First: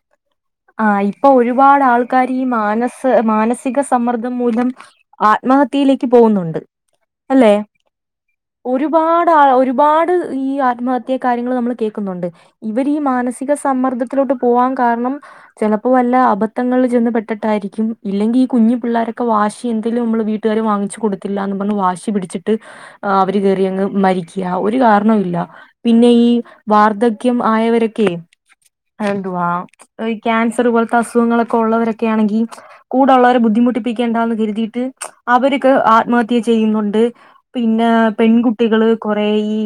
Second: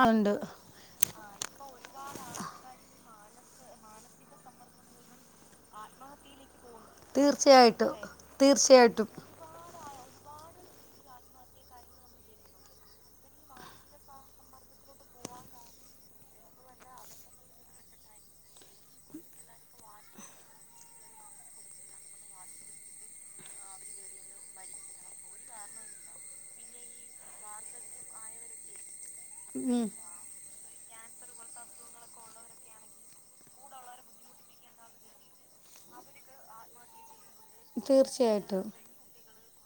അഉണ്ട് ആ ഇപ്പൊ ഒരുപാട് ആൾക്കാർ ഈ മാന സ് മാനസിക സമ്മർദ്ദം മൂലം ആത്മഹത്യയിലേക്ക് പോകുന്നുണ്ട് അല്ലെ തീർച്ചയായിട്ടും തീർച്ചയായിട്ടും ഒരുപാട് ആ ഒരുപാട് ഈ ആത്മഹത്യ കാര്യങ്ങൾ നമ്മൾ കേൾക്കുന്നുണ്ട് ഇവര് ഈ മാനസിക സമ്മർദ്ദത്തിലോട്ട് പോവാൻ കാരണം ചിലപ്പോ വല്ല അബദ്ധങ്ങളിൽചെന്ന് പെട്ടിട്ടായിരിക്കും ഇല്ലെങ്കിൽ ഈ കുഞ്ഞു പിള്ളോരൊക്കെ വാശി എന്തെങ്കിലും നമ്മള് വീട്ട വീട്ടുകാര് വാങ്ങിച്ചു കൊടുക്കില്ല എന്ന് പറഞ് വാശി പിടിച്ചിട്ട് അവര് കേയറി അങ്ങ് മരിക്കു ഒരു കാരണ ഇില്ല പിന്നെ ഈ വാർദ്ധക്യം ആയവരൊക്കെ അ എന്തുവാ ഉം ഈ ക്യാൻസർ പോലത്തെ അസുഖങ്ങളൊക്കെ ഉള്ളവരൊക്കെ ആണെങ്കിൽ കൂടെ ഉള്ളവരെ ബുദ്ധിമുട്ടിപ്പിക്കേണ്ട എന്ന് കരുതിയിട്ട് അവരക്കെ ആത്മഹത്യ ചെയ്യുന്നുണ്ട് പിന്നെ തീർച്ചയായിട്ടും പെൺകുട്ടികള് കുറെ ഈ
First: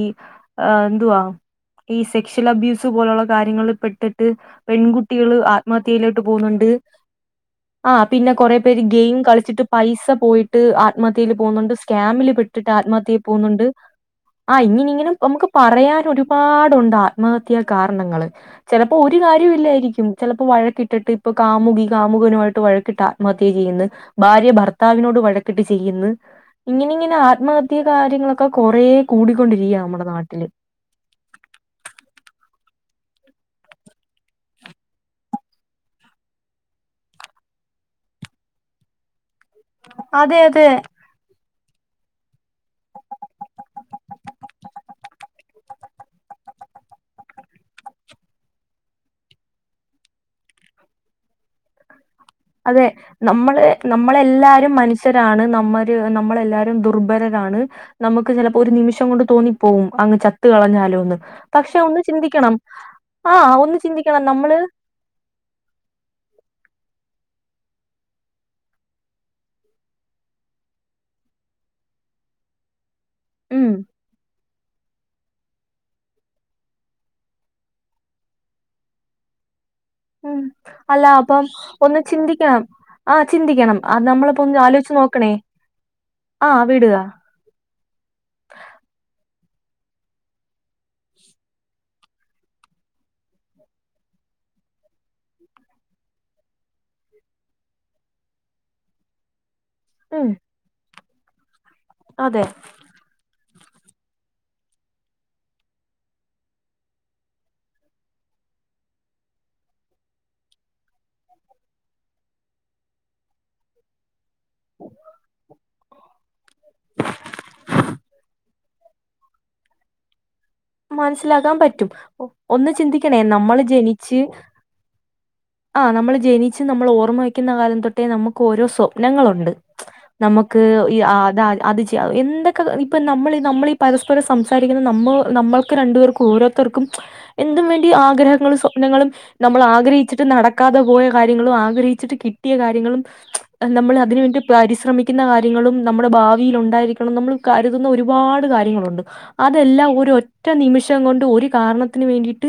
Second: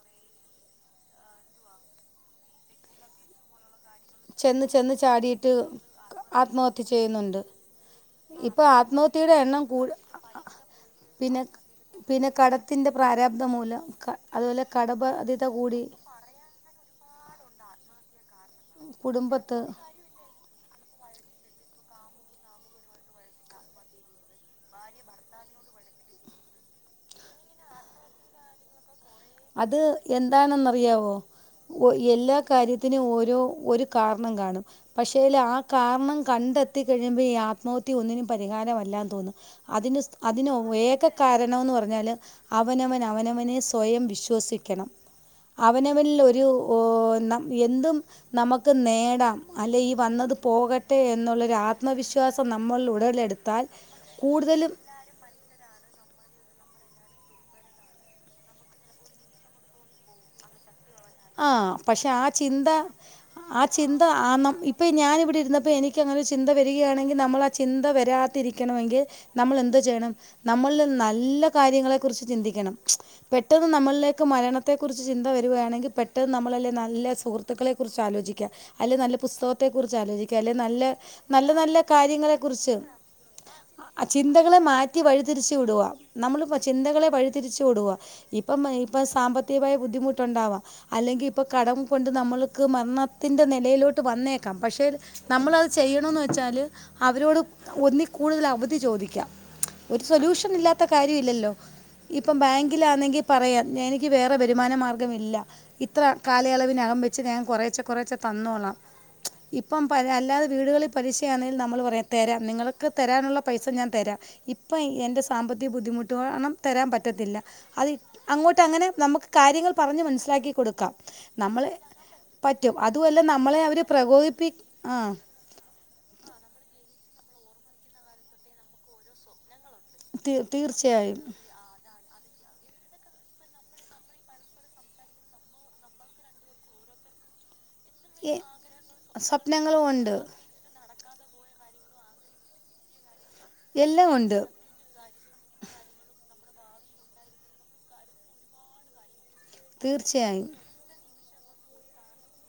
എന്തുവാ ഈ സെക്ഷൽ അബ്യൂസ് പോലുള്ള കാര്യങ്ങളിൽ പെട്ട് ് ചെന്ന് ചെന്ന് പെൺകുട്ടികള് ചാടിയിട്ട് ആത്മഹത്യയിലോട്ട് പോകുന്നുണ്ട് ആത്മഹത്യ ചെയ്യുന്നുണ്ട് ആ പിന്നെ കൊറ ഇപ്പോൾ പേര് ഗെയിം ആത്മഹത്യയുടെ എണ്ണം കളിച്ചിട്ട് കൂടു പൈസ പോയിട്ട് ആത്മഹത്യൽ പിന്നെ പോകുന്നുണ്ട് സ്കാമിൽ പിന്നെ പെട്ടിട്ട് കടത്തിൻ്റെ ആത്മഹത്യയിൽ പ്രാരാബ്ധം പോകുന്നുണ്ട് മൂലം ക ആ അതുപോലെ ഇങ്ങനെ ഇങ്ങനെ നമുക്ക് കടബാധ്യത കൂടി പറയാനൊരു ഒരു പാടുണ്ട് ആത്മഹത്യാ കാരണങ്ങള് ചിലപ്പോ ഒരു കാര്യം കുടുംബത്ത് ഇല്ലായിരിക്കും ചിലപ്പോ വഴക്കിട്ടിട്ട് ഇപ്പൊ കാമുകി കാമുകനുമായിട്ട് വഴക്കിട്ട് ആത്മഹത്യ ചെയ്യുന്നു ഭാര്യ ഭർത്താവിനോട് വഴക്കിട്ട് ചെയ്യുന്നു ഇങ്ങനെ ഇങ്ങനെ ആത്മഹത്യ കാര്യങ്ങളൊക്കെ കൊറ കൂടിക്കൊണ്ടിരിക്കയാ നമ്മുടെ നാട്ടില് അറിയാവോ എല്ലാ കാര്യത്തിനും ഓരോ ഒരു കാരണം കാണും പക്ഷേതിൽ ആ കാരണം കണ്ടെത്തി കഴിയുമ്പോ ഈ ആത്മഹത്യ ഒന്നിനും പരിഹാരമല്ലന്ന് തോന്നുന്നു അതിന് അതെ അതിന് അതെ. ഏക കാരണംമന്ന് പറഞ്ഞാൽ അവനവൻ അവനവനെ സ്വയം വി ശ്വസിക്കണം അവനവനൽൊ ഒരു എന്തും നമുക്ക് നേടാം അല്ലെ ഈ വന്നത് പോകട്ടെ എന്നുള്ളൊരു ആത്മവിശ്വാസം അതെ നമ്മളിൽ ഉടലെടുത്താൽ കൂടുതലും രാണ് നമ്മര് നമ്മളെല്ലാവാരും ദുർബലരാണ് നമുക്കങ്ങനെഒരു നിമിഷം കൊണ്ട് തോന്നിപ്പോവും അങ്ങ് ചത്ത് കളഞ്ഞാലോ ഒന്ന് ആഹ് പക്ഷെ ഒന്ന് ആ ചിന്തിക്കണം ചിന്ത ആഹ് ഒന്ന് ചിന്തിക്കണം നമ്മള് ഇപ്പോം ഞാനിവിടെ ഇരുന്നപ്പോൾ എനക്ക്ങ്ങനെ ഒരു ചിന്ത വരികയാണെങ്കിൽ നമ്മള ആ ചിന്ത വരാതിരിക്കണമെങ്കിൽ നമ്മൾ എന്ത് ചെയ്യണം നമ്മള നല്ല കാര്യങ്ങളെ കുുറിച്ച് ചിന്തിക്കണം പെട്ടെന്ന് ഉം നമ്മളിലേക്ക് മരണത്തെക്കുറിച്ച് ചിന്ത വരിുകയാണെങ്കിൽ പെട്ടെന്ന് നമ്മളല്ല നല്ല സുഹൃത്തുക്കളെ കുറിച്ച് ആലോചിക്കുക അല്ലെങ്ക നല്ല പുസ്തക കുറിച്ചാലോചിക്കുക ഉം അല്ലനല്ല അല്ല അപ്പം നല്ല നല്ല ഒന്ന് കാലങ്ങളെ ചിന്തിക്കണം കുറിച്ച് ആഹ് ചിന്തിക്കണം അത് ആ നമ്മളിപ്പോ ഒന്ന് ചിന്തകളെ ആലോചിച്ച് മാറ്റി നോക്കണേ വഴിതിരിച്ചു വിടുവാ നമ്മളിപ്പ ആഹ് വിടുക ചിന്തകളെ വഴി തിരിച്ചു കൊടുവാ ഇപ്പം ഇപ്പൊ സാമ്പത്തികമായ ബുദ്ധിമുട്ടുണ്ടാവാ അല്ലെങ്കിൽ ഇപ്പോൾ കടം കൊണ്ട് നമ്മൾക്ക് മരണത്തിൻ്റെ നിലയിലോട്ട് വന്നേക്കാം പക്ഷേ നമ്മള അത് ചെയ്യണംന്ന് വെച്ചാല് അവരോട് ഒന്നിക്കൂടുതൽ അവധി ചോദിക്കാം ഒരു ഉം സൊല്യൂഷൻ ഇല്ലാത്ത കാര്യം ഇല്ലല്ലോ ഇപ്പ ബാ അതെ ബാങ്കിലാണെങ്കിൽ പറയാംൻൻ എനിക്ക് വേറെ വരുമാന മാർഗമില്ല ഇത്ര കാലയളവിനകം വച്ച് ഞാൻ കുറേച്ചെ കുറേച്ചെ തന്നോളാം ഇപ്പം പ അല്ലാതെ വീടുകളിൽ പലിശയാണെങ്കിൽ നമ്മൾ പറയാം തരാം നിങ്ങൾക്ക് തരാനുള്ള പൈസ ഞാൻ തരാം ഇപ്പം എൻ്റെ സാമ്പത്തിക ബുദ്ധിമുട്ട്ണം തരാൻ പറ്റത്തില്ല അത് അങ്ങോട്ട അങ്ങനെ നമുക്ക് കാര്യങ്ങൾ പറഞ്ഞു മനസിലാക്കി മനസ്സിലാക്കാൻ പറ്റും ഒന്ന് പറ്റും അതുമല്ല ചിന്തിക്കണേ നമ്മൾ നമ്മളെ അവർ ജനിച്ച് പ്രകോപിപ്പി ആ ആ നമ്മൾ ജനിച്ച് നമ്മൾ ഓർമ്മ വക്കുന്ന കാലം തൊട്ടേ നമുക്ക് ഓരോ സ്വപ്നങ്ങളുണ്ട് തീ- നമക്ക് ഈ തീർച്ചയായും അത അത് ചെയ്യാം എന്തൊക്കെ ഇപ്പം നമ്മൾീ നമ്മൾീഈ പരസ്പരം സംസാരിക്കുന്നത് നമ്മൾ നമ്മൾക്ക് രണ്ട്പേർക്കും ഓരോത ർക്കും എന്തും എ- വേണ്ടിആഗ്രഹങ്ങളും സ്വപ്നങ്ങളും ഉണ്ട് സ്വപ്നങ്ങളുംനമ്മൾആഗ്രഹിച്ചിട്ട്നട കാതെപോയകാര്യങ്ങളും ആഗ്രഹിച്ചിട്ട് എല്ലാം കിട്ടിയകാര്യങ്ങളുംനമ്മൾഅതിന് ഉണ്ട് വേണ്ടി പരിശ്രമി കിന്നകാര്യങ്ങളും നമ്മടെഭാവിലു ണ്ടായിരിക്കണം നമ്മൾകര്തുന്ന ഒരുപാട്കാര്യങ്ങളുണ്ട് അതെല്ലാം തീർച്ചയായും ഒര്ഒറ്റനിമിഷംകൊണ്ട് ഒര് കാരണത്തിന് വേണ്ടിട്ട്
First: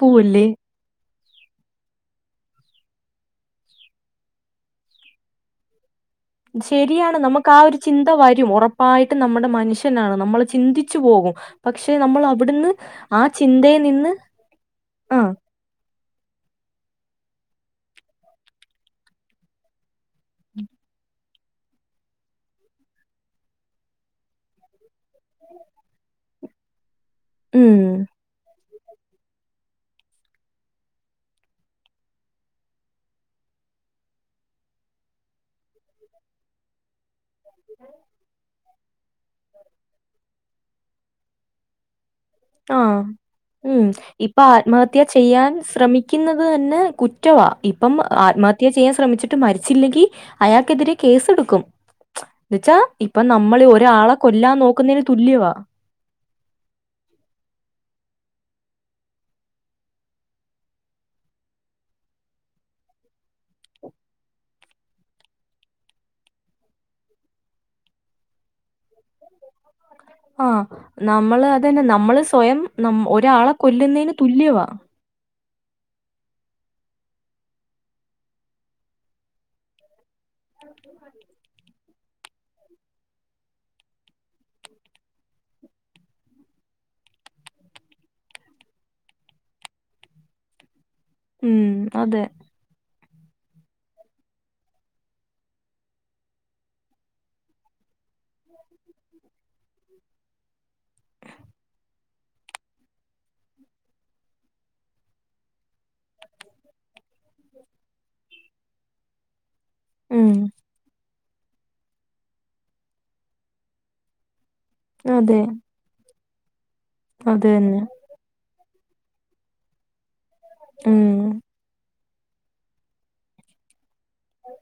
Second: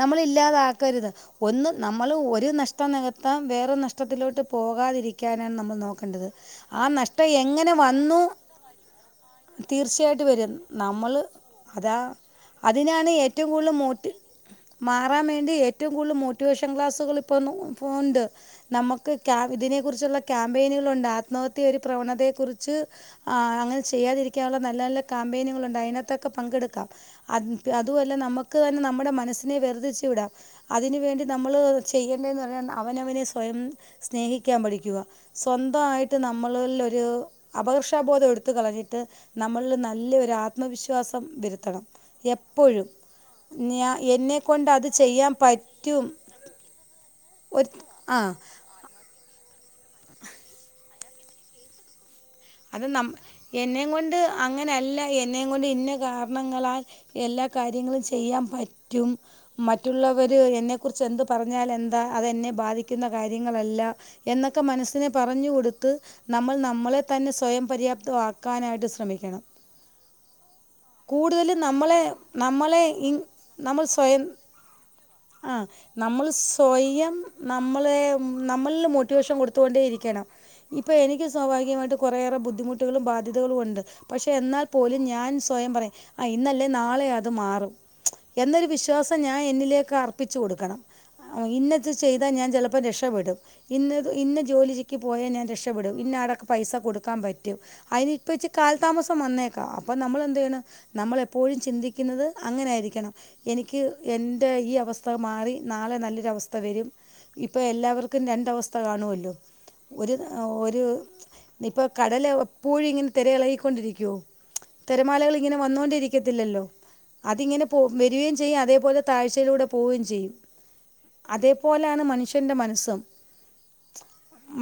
നമ്മളില്ലാതാക്കരുത് ഒന്ന് നമ്മള് ഒര് നഷ്ടംനികത്താൻ വേറൊരുനഷ്ടത്തിലോട്ട് പോകാതിരിക്കാനാണ്നമ്മൾ നോക്കേണ്ടത് ആ നഷ്ടം എങ്ങനെ വന്നു ശരിയാണ്നമുക്ക്ആഒരുചിന്തവരും ഉറപ്പായിട്ട് തീർച്ചയായിട്ടും നമ്മുടെമനുഷ്യനാണ്നമ്മള് വരും നമ്മൾ ചിന്തിച്ച്പോവും അതാ അതിനാണ് പക്ഷെനമ്മൾഅവിട്ന്ന്ആ ചിന്തയിനിന്ന് മാറാൻവേണ്ടിഏറ്റവുംകൂടുതൽ മോട്ടിവേഷൻ ക്ലാസ്സുകൾ ഇപ്പോന് പോണ്ട്‌ നമുക്ക് ഇതിനെ കുറിച്ചുള്ള ക്യാമ്പയിനുകളുണ്ട് ആത്മഹത്യരു പ്രവണതയെ കുറിച്ച് ആ അങ്ങനെ ചെയ്യാതിരിക്കാനുള്ള നല്ല നല്ല ക്യാമ്പയിനുകലുണ്ട് അയി നകത്തൊക്കെ പങ്കെടുക്കാ ഉം അതുവല്ല നമക്ക് തന്നെ നമ്മടെ മനസ്സിനെ വെർതിച്ചു വിടാം അതിനു വേണ്ടിനമ്മൾ ചെയ്യേണ്ടതെന്ന്പറഞ്ഞാഅവനവനെ സ്വയംസ്നേഹിക്കാൻപഠിക്കുക സ്വന്തയിട്ട്നമ്മളിൽഒരു അപകർഷാബോധംട്ത്കളഞ്ഞിട്ട് നമ്മളില് നല്ല ഒരു ആത്മവിശ്വാസം വെ രുത്തണം ആ ഉം എപ്പൊഴുംഞ്യാ ഇപ്പൊ ആത്മഹത്യ ചെയ്യാൻ ശ്രമിക്കുന്നത് തന്നെ കുറ്റവാ ഒരു ആ ഇപ്പംആത്മ ഹത്യ ചെയ്യാൻ ശ്രമിച്ചിട്ട് മരിച്ചില്ലെങ്കി അയാൾക്കെതിരെ കേസെട്ക്കും എെച്ചാ അത് നം ഇപ്പൊ നമ്മൾ ഒരാളെ കൊല്ലാൻ നോക്കുന്നതിന് തുല്യവാ പിന്നെഗാ ണങ്ങളാൽഎല്ലാകാര്യങ്ങളുംചെയ്യാ പറ്റും മറ്റുള്ളവര് എന്നെ കുറിച്ച് എന്ത് പറഞ്ഞാൽ എന്താ അത് യെന്നെ ബാധിക്കുന്ന കാര്യങ്ങളല്ല എന്നൊക്കെ മനസ്സിനെ പറഞ്ഞു കൊടുത്ത് നമ്മൾ നമ്മളെ തന്നെ സ്വയം പര്യാപ്ത വാക്കാനായിട്ട് ശ്രമിക്കണം ആ നമ്മള് കൂടുതല് അതന്നെ നമ്മളെ നമ്മള് സ്വയം നമ്മളെ നം ഇൻ ഒരാളെ നമ്മൾ കൊല്ലുന്നതിന് സ്വയം തുല്യവാ. ആഹ് നമ്മൾ സ്വയം നമ്മളെ നമ്മളിൽ മോട്ടിവേഷൻ കൊടുത്തു കൊണ്ടേ ഇരിക്കണം ഇപ്പൊ എനിക്ക് സ്വാഭാവികമായിട്ടും കുറേറെ ബുദ്ധിമുട്ടുകളും ബാധ്യതകളുണ്ട് പക്ഷേ എന്നാൽ പോലും ഞാൻ സ്വയം പറയ ആ ഇന്നല്ലേനാളെഅത് മാറും എന്നൊരു വിശ്വാസം ഞാൻ എന്നിലേക്ക് അർപ്പിച്ചു കൊടുക്കണം ഉം ഇന്നത്ത് അതെ. ചെയ്താ ഞാൻ ചില അപ്പം രക്ഷപ്പെടും ഇന്ന് ഇന്ന ജോലിക്ക് പോയാൽ ഞാൻ രക്ഷപ്പെടും ഇന്നത്ത ആടക്കെ പൈസ കൊടുക്കാൻ പറ്റും അയ്ന് ഇപ്പ ഇച്ച് കാൽതാമസം വന്നേക്കാ അപ്പൊ നമ്മൾ എന്ത് ചെയ്യണം നമ്മള് എപ്പോഴും ചിന്തിക്കുന്നത് അങ്ങനെ ആയിരിക്കണം എനിക്ക് എന്റെ ഈ അവസ്ഥ മാറി നാളെ നല്ലൊരു അവസ്ഥ വെരും ഇപ്പൊ എല്ലാവർക്കും രണ്ട് അവസ്ഥ കാണുവല്ലോ ഒര് ഉം ഒര് ഇപ്പം കടല് എപ്പോഴും ഇങ്ങനെ തിര ഇളകിക്കൊണ്ടിരിക്യോ തിരമാലകൾ അതെ. ഇങ്ങനെ വന്നോണ്ടിരി ത്തില്ലല്ലോ അത് ഇങ്ങനെ പോ വരോം ചെയ്യും അതേപോലെ താഴ്ചയിലൂടെ പോവും ചെയ്യും ഉം അതേ പോലാണ് മനുഷ്യന്റെ മനസ്സും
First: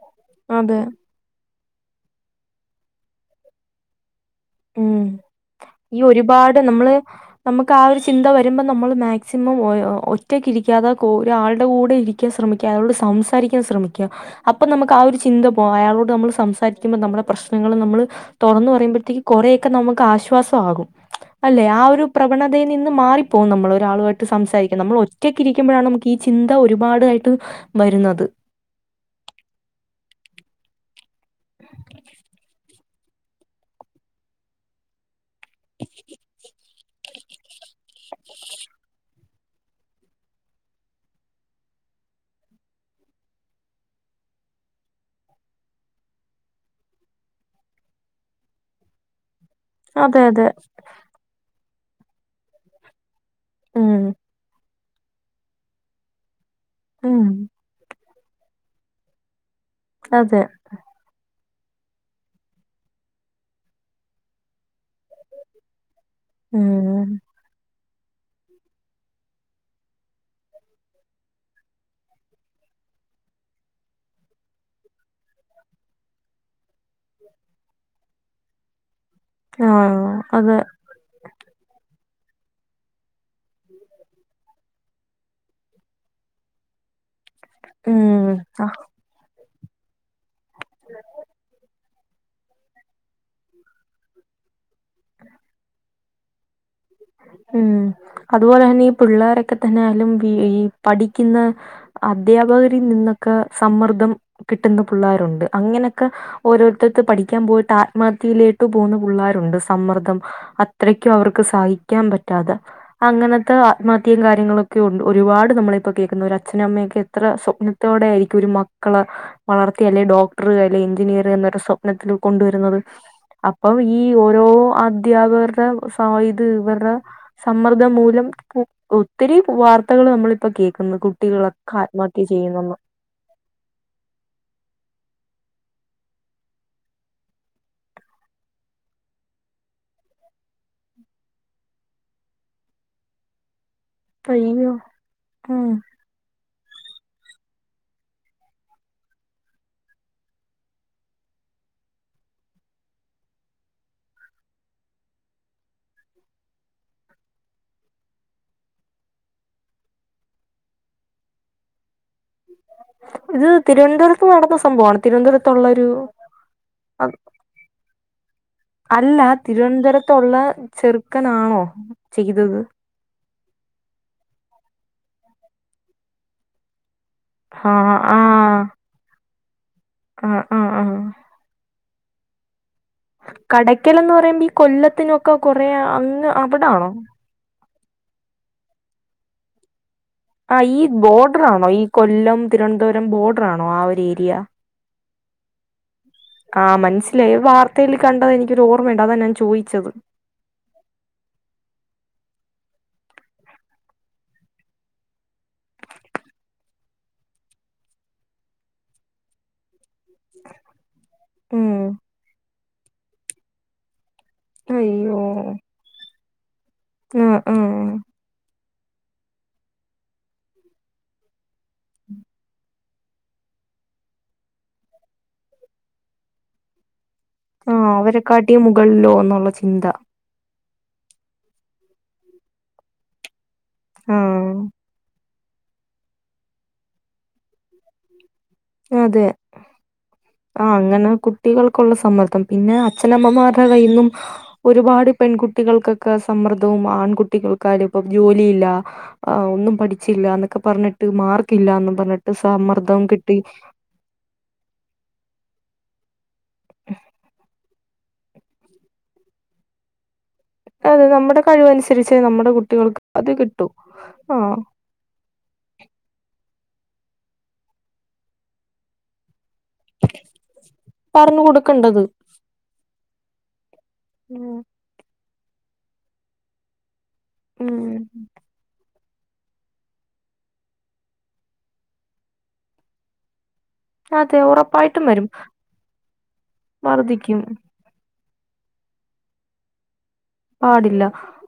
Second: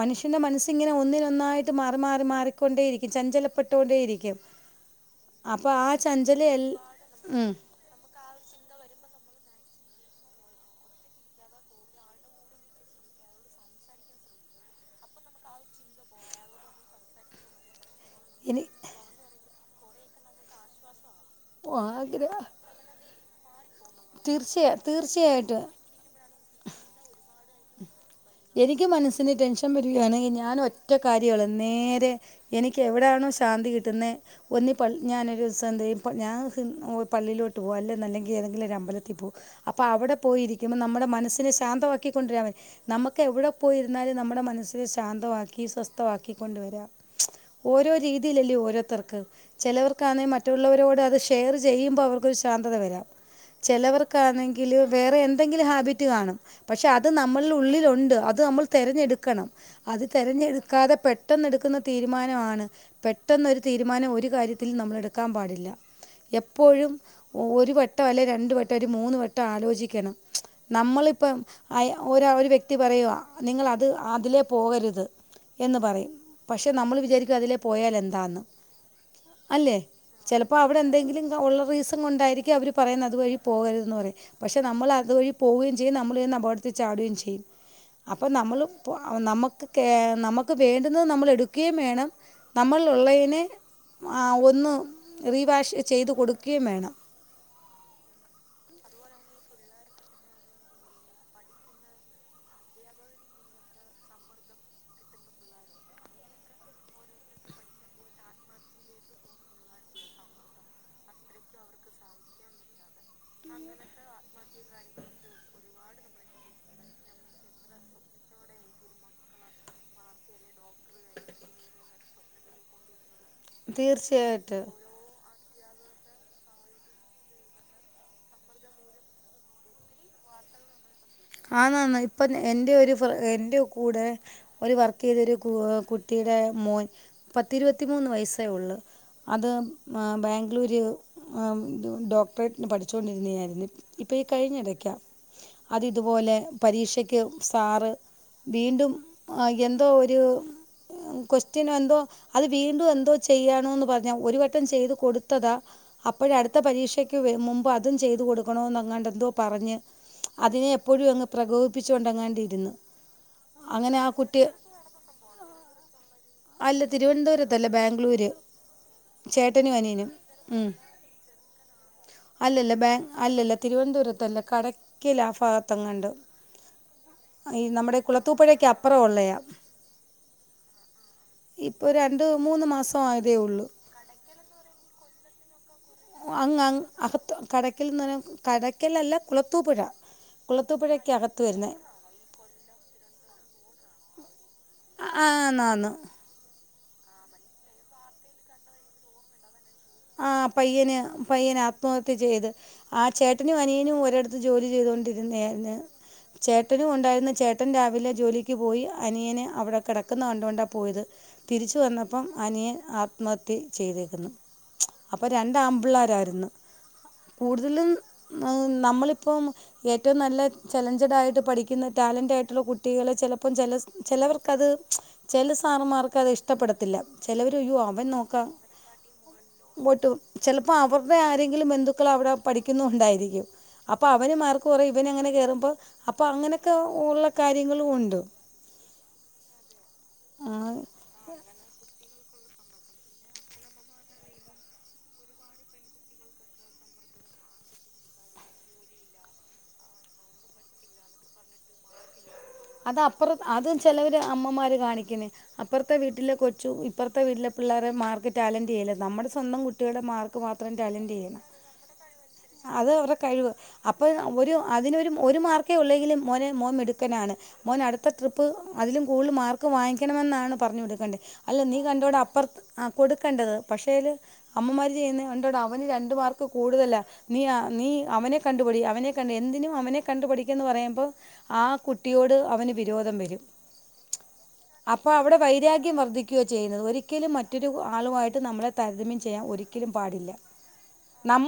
മനുഷ്യന്റെ മനസ് അതെ ഇങ്ങനെ ഒന്നിനൊന്നായിട്ട് മാറി മാറി മാറിക്കൊണ്ടേയിരിക്കും ചഞ്ചലപെട്ടോ ണ്ടേയിരിക്കും ഉം അപ്പൊ ആചഞ്ചലി എൽ ഉം ഒക്കെ ആ ഒരു ചിന്ത വരുമ്പോൾ നമ്മൾ മാക്സിമം ഒറ്റയ്ക്ക് ഇരിക്കാതെ ഒരാളുടെ കൂടെ ഇരിക്ക ക്യാൻ ശ്രമിക്യാ അയാളോട് സംസാരിക്കാൻ ശ്രമിക്യാ അപ്പൊ നമ്മക്ക് ആഒരു ചിന്ത പോ അയാളോട് നമ്മള് സംസാരിക്കുമ്പോ നമ്മുടെ പ്രശ്നങ്ങള് നമ്മള് ഇനി തൊറന്ന് പറയുമ്പത്തേക്ക് കൊറേക്കെ നമുക്ക് ആശ്വാസാകും അല്ലെ ആഒരു പ്രവണതയിൽ നിന്ന് മാറി പോലും നമ്മളൊരു ആളുവായിട്ട് സംസാരിക്ക തീർച്ചയായും നമ്മള് ഒറ്റക്കി തീർച്ചയായിട്ടും രിക്കുമ്പഴാണ് നമു ഈ ചിന്ത ഒരുപാടായിട്ട് വരുന്നത് എനിക്ക് മനസ്സിന് ടെൻഷൻ വരുകയാണെങ്കി ഞാനൊറ്റ കാര്യളു നേരെ എനി ക്കെവിടാണോ ശാന്തി കിട്ടുന്നേ ഒന്നിപള്ളി ഞാനൊരൂസം ന്തേ പൾ ഞാൻ ഹ് പള്ളിലോട്ട് പോവാ അല്ലന്നെല്ലെങ്കിൽ ഏതെങ്കിലൊരമമ്പലത്തിൽ പോവും അപ്പൊ അവിടെ പോയിരിക്കുമ്പോ നമ്മുടെ മനസ്സിനെ ശാന്തവാക്കി കൊണ്ടുരാൻ നമ്മക്ക് എവിടെ പോയിരുന്നാലും നമ്മടെ മനസ്സ് ശാന്തവാക്കി സ്വസ്ഥവാക്കി കൊണ്ട് വരാ ഓരോ രീതിയിലല്ലേ ഓരോത്തർക്ക് അതെ ചിലവർക്കാണേ അതെ മറ്റുള്ളവരോട് അത് ഷേറ് ചെയ്യുമ്പോ അവർക്കൊരു ശാന്തത വരാം ഉം ചെലവർക്കാണെങ്കില് വേറെ എന്തെങ്കിലും ഹാബിറ്റ് കാണും പക്ഷെ അത് ഉം നമ്മള് ഉള്ളിലുണ്ട് അത് നമ്മൾ തെരെഞ്ഞെടുക്കണം അത് അതെ തെരഞ്ഞെടു ക്കാതെ പെട്ടെന്നെടുക്കുന്ന തീരുമാനാണ് പെട്ടെന്നൊരു തീരുമാനം ഒരു കാര്യത്തിൽ നമ്മളെടുക്കാൻ പാടില്ല എപ്പോഴും ഉം ഒരുവട്ടൊ അല്ലെങ്കിരണ്ടവട്ടൊ ഒരു മൂന്ന് വട്ടം ആലോചിക്കണം നമ്മളിപ്പം ആയ ഒരാള് വ്യക്തി പറയാ നിങ്ങള് അത് അതിലേ പോകരുത് എന്ന് പറയും പക്ഷേ നമ്മള് വിചാരിക്കും അതിലെ പോയാലെന്താന്ന് അല്ലേ ആഹ് ചെലപ്പോ അതെ അവെടെ എന്തെങ്കിലും ഉള്ളത് റീസൺ കൊണ്ടായിരിക്കും അവര് പറയുന്നത് അതുവഴി പോകരുതെന്ന് പറയും പക്ഷെ നമ്മള് അത് വഴി പോവുകയും. ചെയ്യും നമ്മളെന്നെ അപകട ചാടുംചെയ്യും അപ്പം ഉം നമ്മള് ആ പൊ നമ്മക്ക് കേ നമ്മക്ക് വേണ്ടുന്നത് നമ്മള് എടുക്കേം വേണം നമ്മൾ ഉള്ളേയ്നേ ആ ഒന്ന് റീവാഷ് ചെയ്തു കൊടുക്കേം വേണം ഉം അതുപോലെന്നെ ഈ പുള്ളേരൊക്കെതന്നെയാലും ഈ പഠിക്കുന്ന അദ്ധ്യാപകരിൽ നിന്നൊക്കെ സമ്മർദ്ദം കിട്ടുന്ന പിള്ളേരുണ്ട് അങ്ങനൊക്കെ ഓരോരുത്തത്ത് പഠിക്യാൻ പോയിട്ട് ആത്മഹത്യയിലേട്ട് പോണു പിള്ളേരുണ്ട് സമ്മർദ്ദം അത്രയ്ക്കും അവർക്ക് സഹക്കാൻ പറ്റാതെ അങ്ങനത്തെ ആത്മഹത്യിം കാര്യങ്ങളും ക്കെയുണ്ട് ഒരുപാട് നമ്മളിപ്പോ കേൾക്കുന്ന ഒരു അച്ഛനമ്മയൊക്കെ എത്ര സ്വപ്നത്തോടെ ആയിരിക്കും ഒരു മക്കള് വളർത്തിയല്ലെ ഡോക്ട്റ് അല്ലെ എഞ്ചിനീയർ എന്നൊക്കെ സ്വപ്നത്തില് കൊണ്ടുവരുന്നത് അപ്പൊ ഈ ഓരോ തീർച്ചയായിട്ടും അദ്ധ്യാപകരുടെ സാഹിദ് വർ സമ്മർദ്ദം മൂലം ഒത്തിരി വാർത്തകള് നമ്മളിപ്പകേൾക്കുന്ന് കു ആനാന്ന് ഇപ്പ എൻ്റെ ഒരു പ് എന്റെ കൂടെ ഒരു വർക്കെയ്ത ഒരു കൂ കുട്ടിയുടെ മോൻ പത്തിരുപത്തിമൂന്ന് വയസ്സേ ഒള്ളു അത് ആ ബാംഗ്ലൂര് ഡോക്ടറേറ്റിന് പഠിച്ചോണ്ടിരുന്നാതായിരുന്നു ഇപ്പൊ ഇ കഴിഞ്ഞ അയ്യോ ഇടയ്ക്ക ഉം അത് ഇതുപോലെ പരീക്ഷയ്ക്ക് സാറ് വീണ്ടും അ എന്തോ ഒര് ആ കൊസ്റ്റനൊ എന്തൊ അത് വീണ്ടും എന്തോ ചെയ്യണോന്ന്പറഞ്ഞു ഒരുവട്ടം ചെയ്ത് കൊടുത്തതാ അപ്പോഴാ അടുത്ത പരീക്ഷയ്ക്ക് വെ മുമ്പ് അതും ചെയ്തു കൊടുക്കണോന്ന്ങ്ങാണ്ടെന്തോ പറഞ്ഞ് അതിനെ എപ്പോഴങ്ങ് പ്രകോപിപ്പിച്ചുണ്ടങ്ങാണ്ടിരുന്നു ഇത് തിരുവൻന്തരത്ത് നടന്ന സംഭവാണ് തിരുവനന്തരത്തുള്ളരു അല്ല തിരുവന്തരത്തല്ല ബാംഗ്ലൂര് അല്ല ചേട്ടനും അനിയനും തിരുവനന്തപുരത്തുള്ള ഉം ചെറുക്കനാണോ ചെയ്തത് അല്ലല്ല ബേ അല്ലല്ല തിരുവൻന്തപുരത്തല്ല കടയ്ക്കൽആഫാഗത്തെങ്ങാണ്ടോ ഈ ആഹ് നമ്മുടെ ആഹ് കുളത്തൂപ്പുഴക്കപ്പുറള്ളേ ആഹ് ആഹ് ആഹ് ഇപ്പോ രണ്ട് മൂന്ന് മാസായതേ ഒള്ളൂ കടക്കലന്നറയുമ്പോ ഈ കൊല്ലത്തിനൊക്കെ കൊറേ അങ്ങ് അവിടാണോ കടയ്ക്കെൽന്നറഞ്ഞാ കടയ്ക്കലല്ല കുളത്തൂ പുഴ ആ ഈ ബോഡ്റാണോ ഈ കൊല്ലം തിരുവനന്തുരം ബോഡറാണോ ആ ഒരു ഏരിയ ആ ആ നാന് ആഹ് മനസ്സിലായി വാർത്തയിൽ കണ്ടതെനിക്കൊരു ഓർമ്മയുണ്ട് അതാഞാൻ ചോയ്ച്ചത് ആ പയ്യന് പയ്യന് ആത്മഹത്യ ചെയ്ത് ആ ചേട്ടനും അനിയനും ഒരിടത്ത് ജോലി ചെയ്തൊണ്ടിരുന്നാര്ന്ന്. ചേട്ടനും ഉണ്ടായിരുന്ന് ചേട്ടൻ രാവിലെ ജോലിക്ക് പോയി അനിയനെ അവിടെ കെട ക്ക്ന്ന കണ്ടോണ്ടാ പോയത് തിരിച്ച ഉം വന്നപ്പം അനിയൻ ആത്മഹത്യ ചെയ്തേക്ക്ന്ന്. മ്മ്ച് അയ്യോ അപ്പ രണ്ടാമ്പിള്ളേരായിരുന്ന് ആഹ് ആഹ് കൂടുതലും ന്ന് നമ്മളിപ്പം. ഏറ്റവും നല്ല ചലഞ്ച് ടാലെന്റ്റയിട്ട് പഠിക്കുന്ന ടാലന്റായിട്ടുള്ള കുട്ടികള് ചെലപ്പം ചെല സ് ചെലവർക്കത് മ്മ്ച്. ചെലേ സാറമാർക്ക് അത് ഇഷ്ടപ്പെടത്തില്ല. ചിലവർ ആ അവരെ കാട്ടി മുകളിലോന്നുള്ള മൂത്തു ചിലപ്പോ അവര്ടെ ആരെങ്കിലും ബന്ധുക്കൾ അവിടെ പഠിക്കുന്നു ഉണ്ടായിരിക്കും. അപ്പൊ അവന് മാർക്ക് ആഹ് കുറയു ഇവനങ്ങനെ കേറുമ്പോ അപ്പൊ അങ്ങനെക്കെ ഉള്ള കാര്യങ്ങളും ഉണ്ട്. അതെ ആ അങ്ങനെ കു ട്ടികൾക്കുള്ള സമ്മർദ്ദം പിന്നെ അച്ഛനമ്മമാരുടെ കയ്യിന്നും ഒരുപാട് പെൺകുട്ടികൾക്കൊക്കെ സമ്മർദ്ദവും ആൺകുട്ടികൾക്കാലും ഇപ്പം ജോലിയില്ല ആ ഒന്നും പഠിച്ചില്ല ന്നൊക്കെ പറഞ്ഞ്ട്ട് മാർക്ക് ഇല്ലന്നും പറഞ്ഞ്ട്ട് ദ്സമ അതപ്റ അതും ചിലവര് അമ്മമാര് കാണിക്കണെ അപ്പർത്തെ വീട്ടിലെ കൊ ചു ഇപ്പർത്തെ വീട്ടിലെ പിള്ളേരെ മാർക്ക് ടാലന്റ്യ്യല്ല നമ്മടെ സ്വന്തം കുട്ടികളുടെ മാർക്ക് മാത്രം അതെ നമ്മുടെ ടാലന്റിയ്യണം. കഴിവനുസരിച്ച് നമ്മടെ അത് അവരുടെ കഴിവ് അപ്പൊ ഒരു അതിനൊരു ഒരു മാർക്കേ ഒള്ളെങ്കിലും മോനെ മോ മിടുക്കനാണ് മോനടുത്ത ട്രിപ്പ് അതിലും കൂടുതൽ മാർക്ക് വാങ്ങിക്കണമെന്നാണ് പറഞ്ഞു വിട് പറഞ്ഞു അല്ല നീ കൊടുക്കേണ്ടത് കണ്ടോട അപ്പർത്ത് ആ കൊടുക്കണ്ടത് പക്ഷേ അയില് ഉം അമ്മമാര് ചെയ്യുന്നെ കണ്ടോടാ അവന് രണ്ട്മാർക്ക് കൂടുതലാ നീ ആ ഉം. നീ അവനെ കണ്ടുപടി അവനെ തന്നെ എന്തിനും അവനെ കണ്ടുപഠിക്കന്ന് പറയുമ്പോ ആ കുട്ടിയോട് അവന് വിരോധം വരും അതെ ഉറപ്പായിട്ടും അപ്പൊ വരും അവിടെ വൈരാഗ്യം വർദ്ധിക്യോ ചെയ്യുന്നത് ഒരിക്കലും വർധിക്കും മറ്റൊരു ഒ ആളുമായിട്ട് നമ്മളെ താരതമ്യം ചെയ്യാൻ ഒരിക്കലും പാടില്ല. പാടില്ല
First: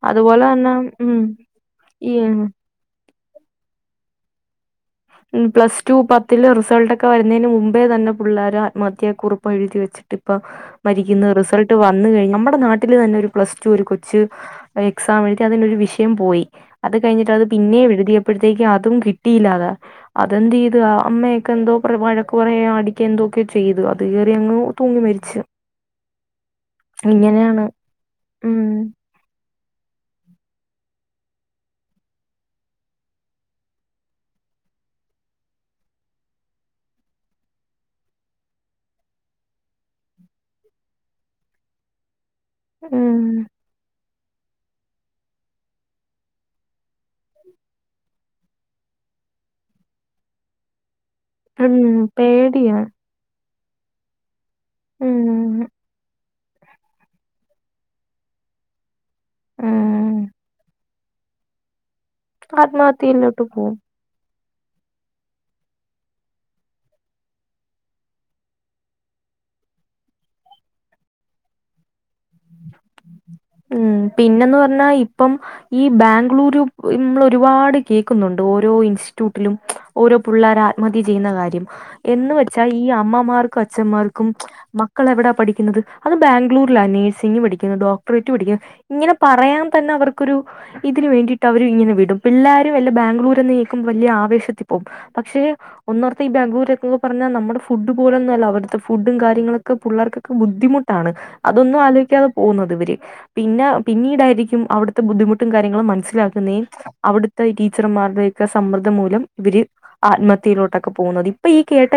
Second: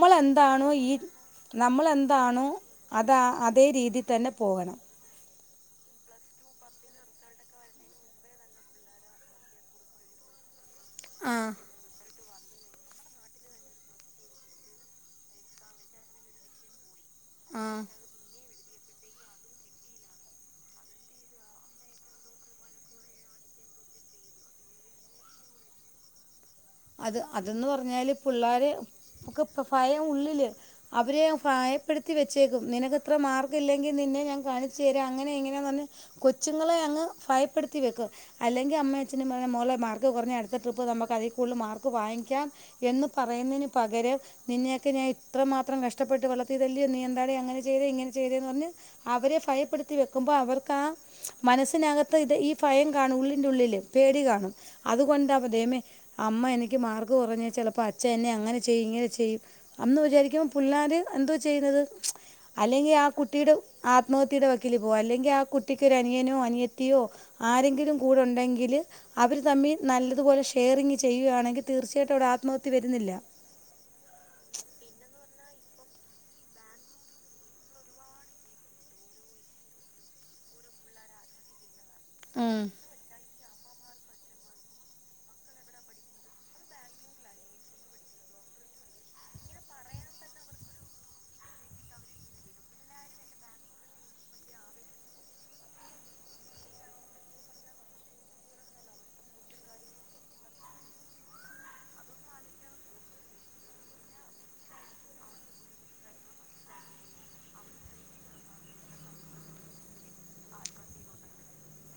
അതുപോ ന്താണോ ഈ നമ്മളെന്താണൂ അതാ അതേ രീതി തന്നെ പോകണം. മ് പ്ലസ് ടു പത്തിലെ റിസൾട്ടക്കെ വരുന്നതിന് മുമ്പേ തന്നെ പിള്ളേർ ആത്മത്യാ കുറുപ്പ് എഴുതിവെച് ഇപ്പൊ മരിക്കുന്ന ആ റിസൾട്ട് വന്ന് കഴിഞ്ഞ് നമ്മുടെ നാട്ടില് തന്നെ ഒരു പ്ലസ് ടു ഒരു കൊച്ച് എക്സാം എഴുതി അതിനൊരു വിഷയം പോയി. അത് കഴിഞ്ഞിട്ട് അത് ആ പിന്നേം എഴുതിയപ്പൊഴത്തേക്ക് അതും കിട്ടിയില്ലാതാ അതെന്തേത് ആ അമ്മേ ക്കെന്തോ പറ വഴക്ക് പറയ അടിക്കന്തക്കെ ചെയ്തു അത് കയറി അങ്ങ് തൂങ്ങി മരിച്ച്. അത് അതന്ന് പറഞ്ഞാല് പിള്ളാര് ഒക്ക പ് ഫയം ഉള്ളില് അവരെ ഫായപ്പെടുത്തി വെച്ചേക്കും നിനക്ക്ത്ര മാർക്കില്ലെങ്കി നിന്നെ ഞാൻ കാണിച്ചു തരാം അങ്ങനെ ഇങ്ങനെന്നറഞ്ഞ് കൊച്ചുങ്ങളെ അങ്ങ് ഫയപ്പെടുത്തി വെക്ക് അല്ലെങ്കി അമ്മയച്ഛനും പയ മോളെ മാർക്ക് കുറഞ്ഞ അടുത്ത ട്രിപ്പ് നമ്മക്ക് അതി കൂടൽ മാർക്ക് വാങ്ങിക്കാം എന്ന് ഉം പറയ്ന്നയിന് പകരം നിന്നെയെക്കെ ഞാൻ ഇത്രമാത്രം കഷ്ടപ്പെട്ട് വളർത്തിയതല്ല്യോ നീയെന്താടി അങ്ങനെ ചെയ്തെ ഇങ്ങനെ ചെയതേന്ന് പറഞ്ഞ് അവരെ ഫയപ്പെടുത്തി വെക്കുമ്പോ അവർക്കാ ഉം മനസ്സിനകത്ത ഇത് ഈ പേടിയാ ഫയം കാണും ഉള്ളിന്റെ ഉള്ളില് പേടി കാണും ഉം അതുകൊണ്ടാവദേമേ അമ്മ എനിക്ക് മാർക്ക് കുറഞ്ഞാൽ ചിലപ്പോ അച്ഛ എന്നെ അങ്ങനെ ചെയ്യും ഇങ്ങനെ ചെയ്യും അന്ന് ഉം വിചാരിക്കുമ്പോ പിള്ളാര് എന്തോ ചെയ്യുന്നത് മ്ച് അല്ലെങ്കി ആ ആത്മഹത്യയിലോട്ട് കുട്ടിടെ പോവും ആ നോത്തിടെ വക്കിൽ പോവ അല്ലെങ്കി ആ കുട്ടിക്കൊരനിയനോ അനിയത്തിയോ ആരെങ്കിലും കൂടെ ഉണ്ടെങ്കില് അവര് തമ്മി നല്ലതുപോലെ ഷെയറിങ് ചെയ്യുകയാണെങ്കി തീർച്ചയായിട്ടും വ്ടെ ആത്മഹത്യ വരുന്നില്ല. ഉം പിന്നന്ന് പറഞ്ഞാ ഇപ്പം. ഈ ബാംഗ്ലൂരു ഇന്നൊരുപാട് കേക്കുന്നുണ്ട് ഓരോ ഇൻസ്റ്റിറ്റ്യൂട്ടിലും മ്മ്ച്. ഓരോ പിള്ളോര ആത്മഹത്യ ചെയ്യുന്ന കാര്യം എന്ന്ന് വെച്ചാ ഈ അമ്മമാർക്കും അച്ഛന്മാർ ക്കും മക്കളെവിടാ പഠിക്കുന്നത് അത് ബാംഗ്ലൂരിലാ നേ സിങ് പഠിക്കുന്ന് ഡോക്ടറേറ്റ് പഠിക്കുന്നു ഇങ്ങനെ പറയാൻ തന്നെ അവർക്കൊരു ഇതിന് വേണ്ടീട്ടവര് ഇങ്ങനെ വിടും പിള്ളാരു വല്ല ബാംഗ്ലൂർ എന്ന് കേക്കുമ്പോ വലിയ ആവേത്തിപോകും. പക്ഷെ ഒന്നോർത്തഈ ബംഗ്ലൂര എക്കെ പറഞ്ഞാ നമ്മുടെ ഫുഡ് പോലൊന്നല്ല അവിത്തെ കാര്യങ്ങളൊക്കെള്ളേർക്ക ബുദ്ധിമുട്ടാണ് അതൊന്നും ആലോചിക്കാതെ പോകുന്നത് ഇവര് പിന്നെ പിന്നീടായിരിക്കും അവിടുത്തെ ബുദ്ധിമുട്ടും കാര്യങ്ങളും മനസ്സിലാക്കുന്നെ അവിടുത്തെഈ ടീച്ചർമാരുടെയൊക്കെ സമ്മർദ്ദം മൂലം ഇവര് ആത്മഹത്യയിലോട്ടൊക്കെ പോകുന്നത് ഇപ്പൊ ഈ കേട്ട